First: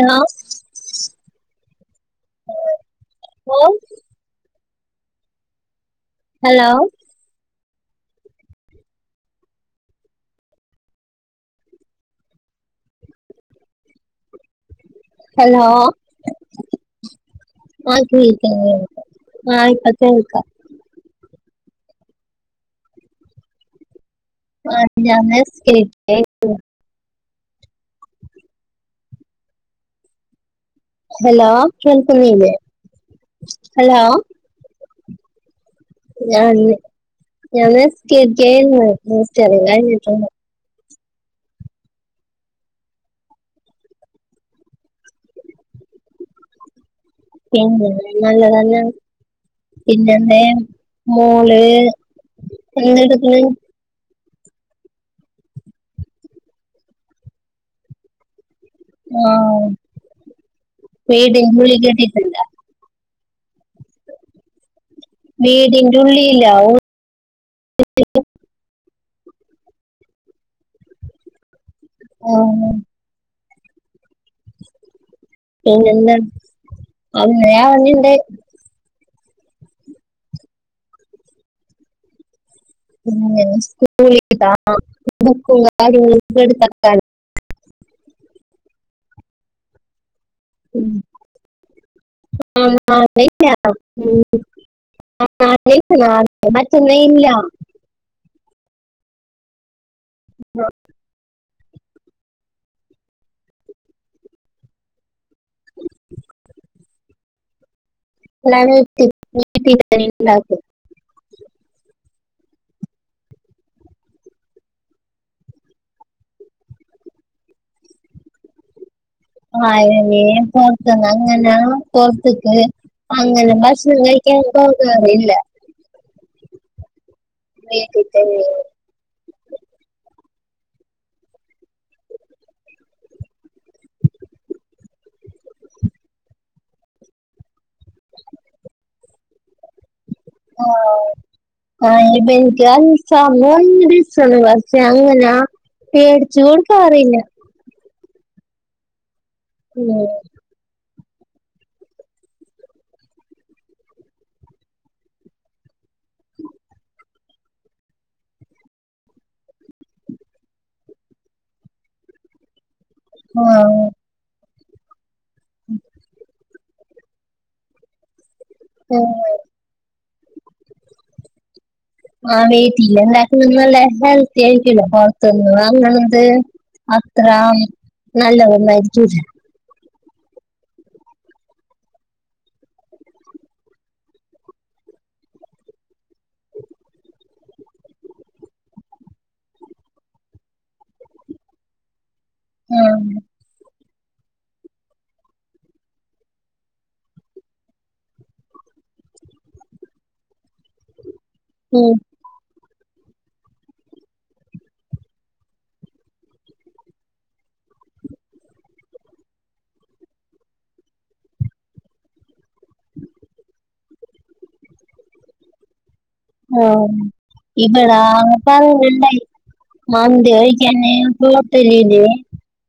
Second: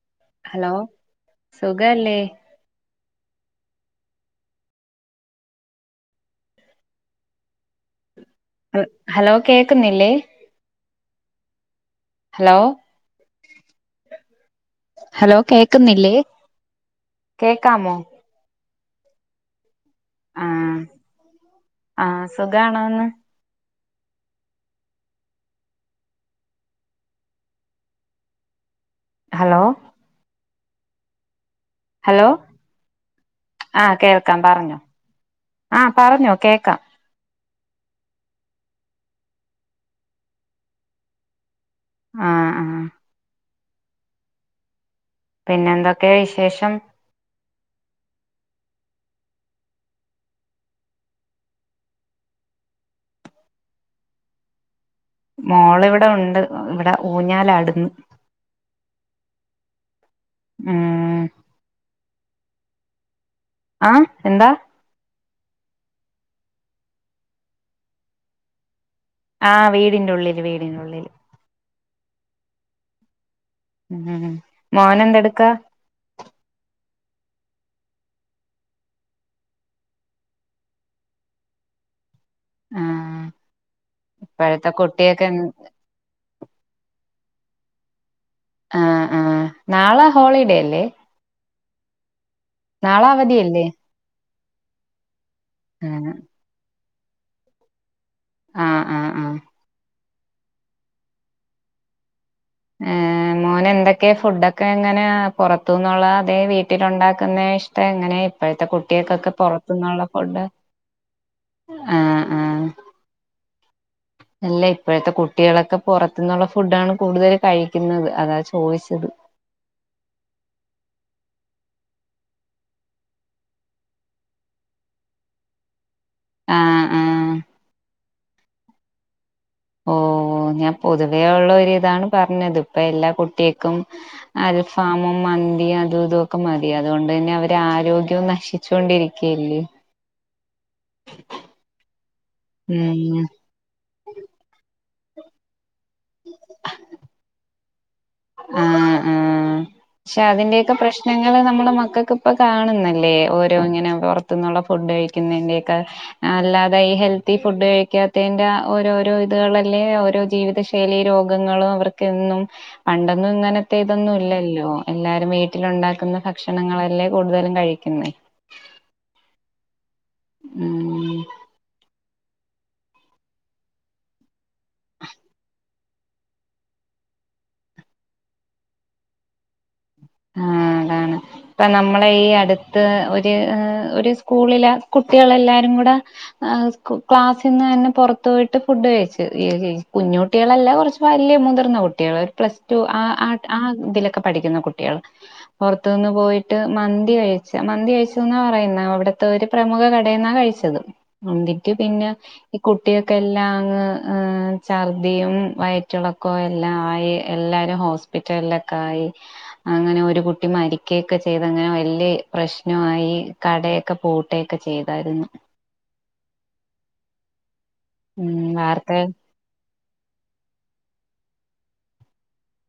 എന്നാ? ഹലോ സുഖല്ലേ? [unintelligible] ഓഹ് ഹലോ? ഹ് ഹലോ കേൾക്കുന്നില്ലേ? ഹലോ? ഹലോ? കേക്കാമോ ആഹ് കേ ആഹ് [unintelligible] കേൾക്ക. ആഹ് സുഖാണോന്ന് ആഹ് ഞാൻ [unintelligible] ഹലോ? ഹലോ ഹലോ കേൾക്കുന്നില്ലേ? പറഞ്ഞൊ. ഞാൻ ഞാ നിസ്കര്ച്ചേര്ന്ന് [unintelligible] ആഹ് ആഹ്. പിന്നെ എന്തൊക്കെ വിശേഷം. പിന്നെ നല്ലതന്നെ. പിന്നെന്നെ മോള് ദേട്ക്ക്ണ് മോളിവിടെ ഉണ്ട് ഇവിടെ ഊഞ്ഞാലാടുന്ന്. ആഹ് ഉം പേട എംഗളികട്ടതല്ല [unintelligible] അഹ് എന്താ? വീടിന്റുള്ളില്ലാവും. ഓ [inaudible] ആ വീടിൻ്റുള്ളില് വീടിന്റുള്ളില്. ആഹ് ഹ്ഹ് മോനെന്തെടുക്കാ? പിന്നെ എന്താ അറയാ പറഞ്ഞിണ്ട് [unintelligible] ആ ഉ സ്കൂൾ ഇപ്പോഴത്തെ ഇതാക്ക കുട്ടിയൊക്കെ എന്ത്- തക്ക [unintelligible] ആ ആഹ് നാളെ ഹോളീഡേ ആ ന [unintelligible] നാളെ അവധിയല്ലേ ആഹ് [unintelligible] മറ്റെന്ന ഇല്ല. ആ ആ ആഹ് ഉ വ [inaudible] ഏഹ് മോനെന്തൊക്കെ ഫുഡൊക്കെ എങ്ങനെ പുറത്തുന്നൊള്ളതേ വീട്ടിലുണ്ടാക്കുന്നേ ഇഷ്ടം എങ്ങനെ? പ്പഴത്തെ നാളെ കുട്ട്യെക്കൊക്കെ വീട്ടിൽ പൊറത്തുന്നുള്ള ഫുഡ് ഉണ്ടാക്കും ആഹ് ആഹ്. ല്ല ഇപ്പഴത്തെ കുട്യാളൊക്ക പൊറത്ത്ന്നുള്ള ഫുഡാണ് കൂടുതൽ കഴിക്കുന്നത് അതാ ചോദിച്ചത്. ആയിന് പോർത്ത്ന്നെങ്ങനാ പോർത്ത്ക്ക് [unintelligible] അങ്ങനെ ഭക്ഷണം കഴിക്കാൻ പോകാറില്ല. ആഹ് ആഹാ വീട്ടീത്തന്നെണ് [unintelligible] ഓ ഞാൻ പൊതുവേഒള്ള ഒരിതാണ് പറഞ്ഞത് പ്പൊ എല്ലാ കുട്യേക്കും അൽഫാമും മന്തി അതൂതൊക്കെമതി അതൊണ്ട്ന്നെ അവരെ ആരോഗ്യോം നശി ച്ചൊണ്ടിരിക്കല്ലേ? ആഹ് ആബക്ക് ഉം സമൂ [unintelligible] അ ഇമ വച്ച അങ്ങനാ പേടിച്ചു കൊടുക്കാറില്ല [unintelligible] ആ ആഹ് ഉം. ക്ഷെ അതിന്റെക്കെ പ്രശ്നം ഞങ്ങള് നമ്മുടെ മക്കൾക്ക് ഇപ്പൊ കാണുന്നില്ലേ ഓരോ ഇങ്ങനെ പുറത്തുന്നുള്ള ഫുഡ് കഴിക്കുന്നതിന്റെക്കെ അല്ലാതെ ഈ ഹെൽത്തി ഫുഡ് കഴിക്കാത്തന്റെ ഓരോരോ ഇതുകളല്ലേ ഓരോ ജീവിത ശൈലി രോഗങ്ങളും അവർക്കെന്നും പണ്ടൊന്നും ആ, ഇങ്ങനത്തെ ഇതൊന്നും ഇല്ലല്ലോ എല്ലാരും വീട്ടിലുണ്ടാക്കുന്നഭക്ഷ ക്ഷണങ്ങളല്ലേ കൂടുതലും കഴിക്കുന്നേ [unintelligible] ഉം ആഹ് വീട്ടില്ലെ എന്താക്കന്ന നല്ല ഹെൽത്തി ആയിരിക്കൂല്ല പുറത്തനിന്നും വാങ്ങണത് അത്ര നല്ലതൊന്നായിരിക്കൂല്ല ആഹ് അതാണ് ഇപ്പ നമ്മളെ ഈ അടുത്ത് ഒരു ഒരു സ്കൂളില് കുട്ടികളെല്ലാരും കൂടെ ക്ലാസ്സിന്നന്നെ പുറത്ത്പോയിട്ട് ഫുഡ്കഴിച്ചു ഈ കുഞ്ഞു കുട്ടിളല്ല കുറച്ച് വലിയ മുതിർന്ന കുട്ട്യേള് ഒരു പ്ലസ് ടു ആ ആഹ് ആ ആ ഇതിലൊക്കെ പഠിക്കുന്ന കുട്ടി കുട്ട്യൾ പുറത്ത്ന്ന് പോയിട്ട് മന്തി കഴിച്ച് മന്തികഴിച്ചന്ന പറയുന്ന അവിടത്തെ ഒരു പ്രമുഖ കടേന്നാ കഴിച്ചത് മന്തിക്ക് ഉം പിന്നെ ഈ കുട്ട്യേക്കെല്ലാം അങ്ങ് ഛർദിയും വയറ്റ്ളക്കവും എല്ലാം ആയി എല്ലാരും ഹോസ്പിറ്റലിലൊക്കെ ആയി അങ്ങനെ ഒരു കുട്ടി മരിക്കുകയൊക്കെ ചെയ്തങ്ങനെ വലിയ പ്രശ്നമായി കടയൊക്കെ പൂ ട്ടൊക്കെ ചെയ്തായിരുന്നു ഓ ഇവിടാ ഉം വാർത്ത സാധനണ്ടായി മന്തികഴിച്ച് തന്നെ ഹോട്ടലിലെ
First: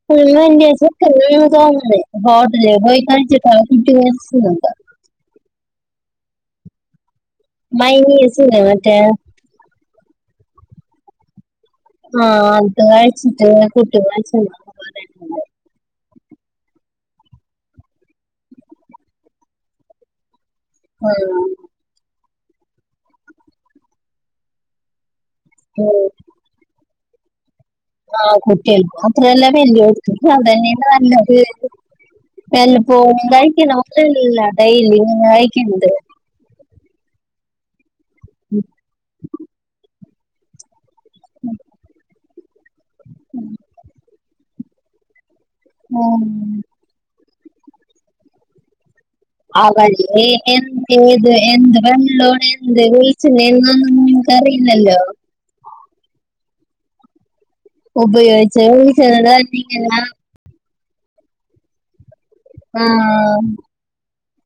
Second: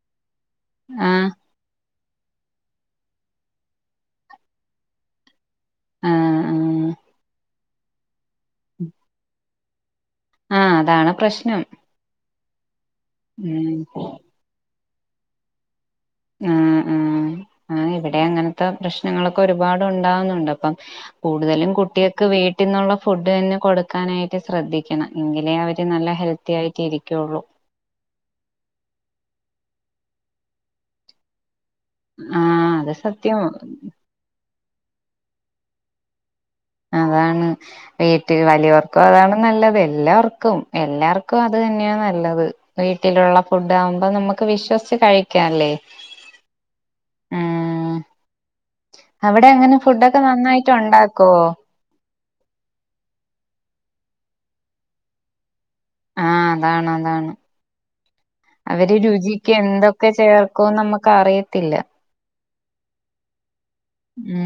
ഫുള്ളന്നേ ആഹ് [unintelligible] ഹോട്ടല് പോയി കഴിച്ചിട്ടോ [unintelligible] ആഹ് ആഹ് മയനീസലെ മറ്റെ ആഹ് അതാണ് പ്രശ്നം ആഹ് അത്കഴിച്ചിട്ട് ഉം കുട്ടി മരിച്ചത് ആഹ് ആഹ് ആ ഇവിടെ അങ്ങനത്തെ പ്രശ്നങ്ങളൊക്കെ ഒരുപാട് ഉണ്ടാവുന്നുണ്ട് അപ്പം ആഹ് കൂടുതലും കുട്ട്യേക്ക് വീട്ടിന്നുള്ള ഫുഡ്തന്നെ കൊടുക്കാനായിട്ട് ശ്രദ്ധി ക്കണം എങ്കിലേ അവര് ഉം നല്ല ഹെൽത്തിആയിട്ട് ഇരിക്കുള്ളൂ ആഹ് കുട്ടിൾക്ക് മാത്രല്ല വല്യഓൽക്കും അതന്നെയാണ് നല്ലത് ആഹ് അത് വല്ലപ്പോയും സത്യമാ കഴിക്കണ മാതിരി അല്ല ഡയ്ലി കഴിക്കണത് അതാണ് വീട്ടിൽ വലിയവർക്കും അതാണ് നല്ലത് എല്ലാവർക്കും എല്ലാർക്കും അത് തന്നെയ നല്ലത് വീട്ടിലുള്ള ഫുഡ് ആവുമ്പോ നമക്ക് വിശ്വസിച്ച് കഴി ക്കാല്ലേ ഉം. അവിടെ അങ്ങനെ ഫുഡൊക്കെ ആവല്ലേനി നന്നായിട്ട് എന്ത് ഇത് ഉണ്ടാക്കുവോ എന്ത് വെള്ളോണ ഇന്തേ വെളിച്ച എന്നന്നും നമുക്ക് അറിയില്ലല്ലോ ആഹ് അതാണ് അതാണ് ഉപയോഗിച്ച് അവര് വിളിച്ചത് തന്നെ രുചിക്ക് ഇങ്ങനെ എന്തൊക്കെ ചേർ ക്കോ നമക്ക് അറിയത്തില്ല ആഹ്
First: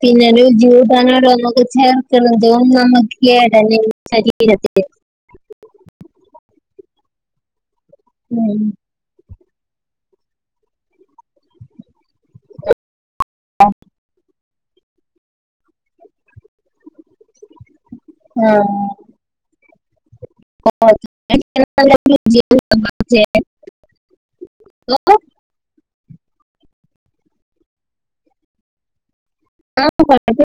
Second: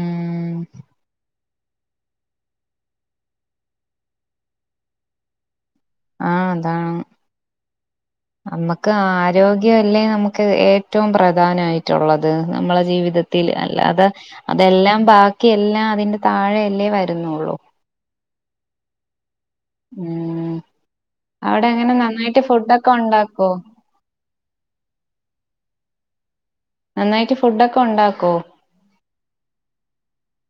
പിന്നെ രുചികൂട്ടാൻ ഓരോന്നൊക്കെ ചേർ ക്ക്ണതും നമ്മക്ക് കേടെന്നെണ് ശരീരത്തിന് ആഹ് അതാണ് ഉം. നമ്മ ക്ക് ആരോഗ്യ അല്ലേ നമുക്ക് ഏറ്റവും പ്രധാനായിട്ടുള്ളത് നമ്മള ജീവിതത്തിൽ അല്ലാതെ അതെല്ലാം ബാക്കിഎല്ലാം അതിന്റെ താഴെയല്ലേ വരുന്നുള്ളൂ ആഹ് ഉം അവിടെ എങ്ങനെ [inaudible] നന്നായിട്ട് ഫുഡൊക്കെ ഉണ്ടാക്കോ? [unintelligible] നന്നായിട്ട് ഫുഡ ഒക്കെ ഉണ്ടാക്കോ ആ കൊയപ്പല്യാ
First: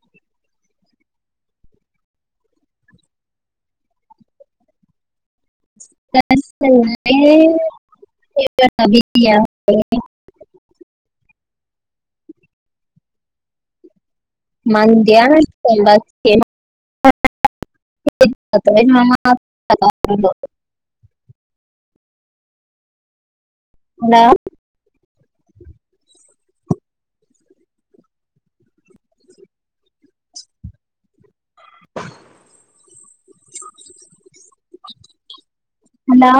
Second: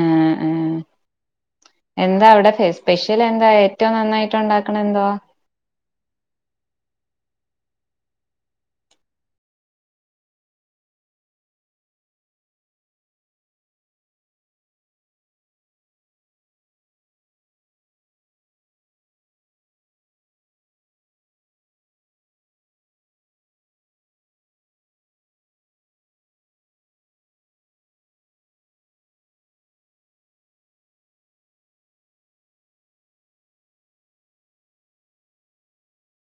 ഏഹ് ഏഹ് എന്താ അവിടെ സ്പെഷ്യലെന്താ ഏറ്റവും നന്നായിട്ട് ഉണ്ടാക്കണന്തോ [unintelligible] മന്തിയാണ് ണ്ടാക്കിയേ [unintelligible] ഹലോ ഹലോ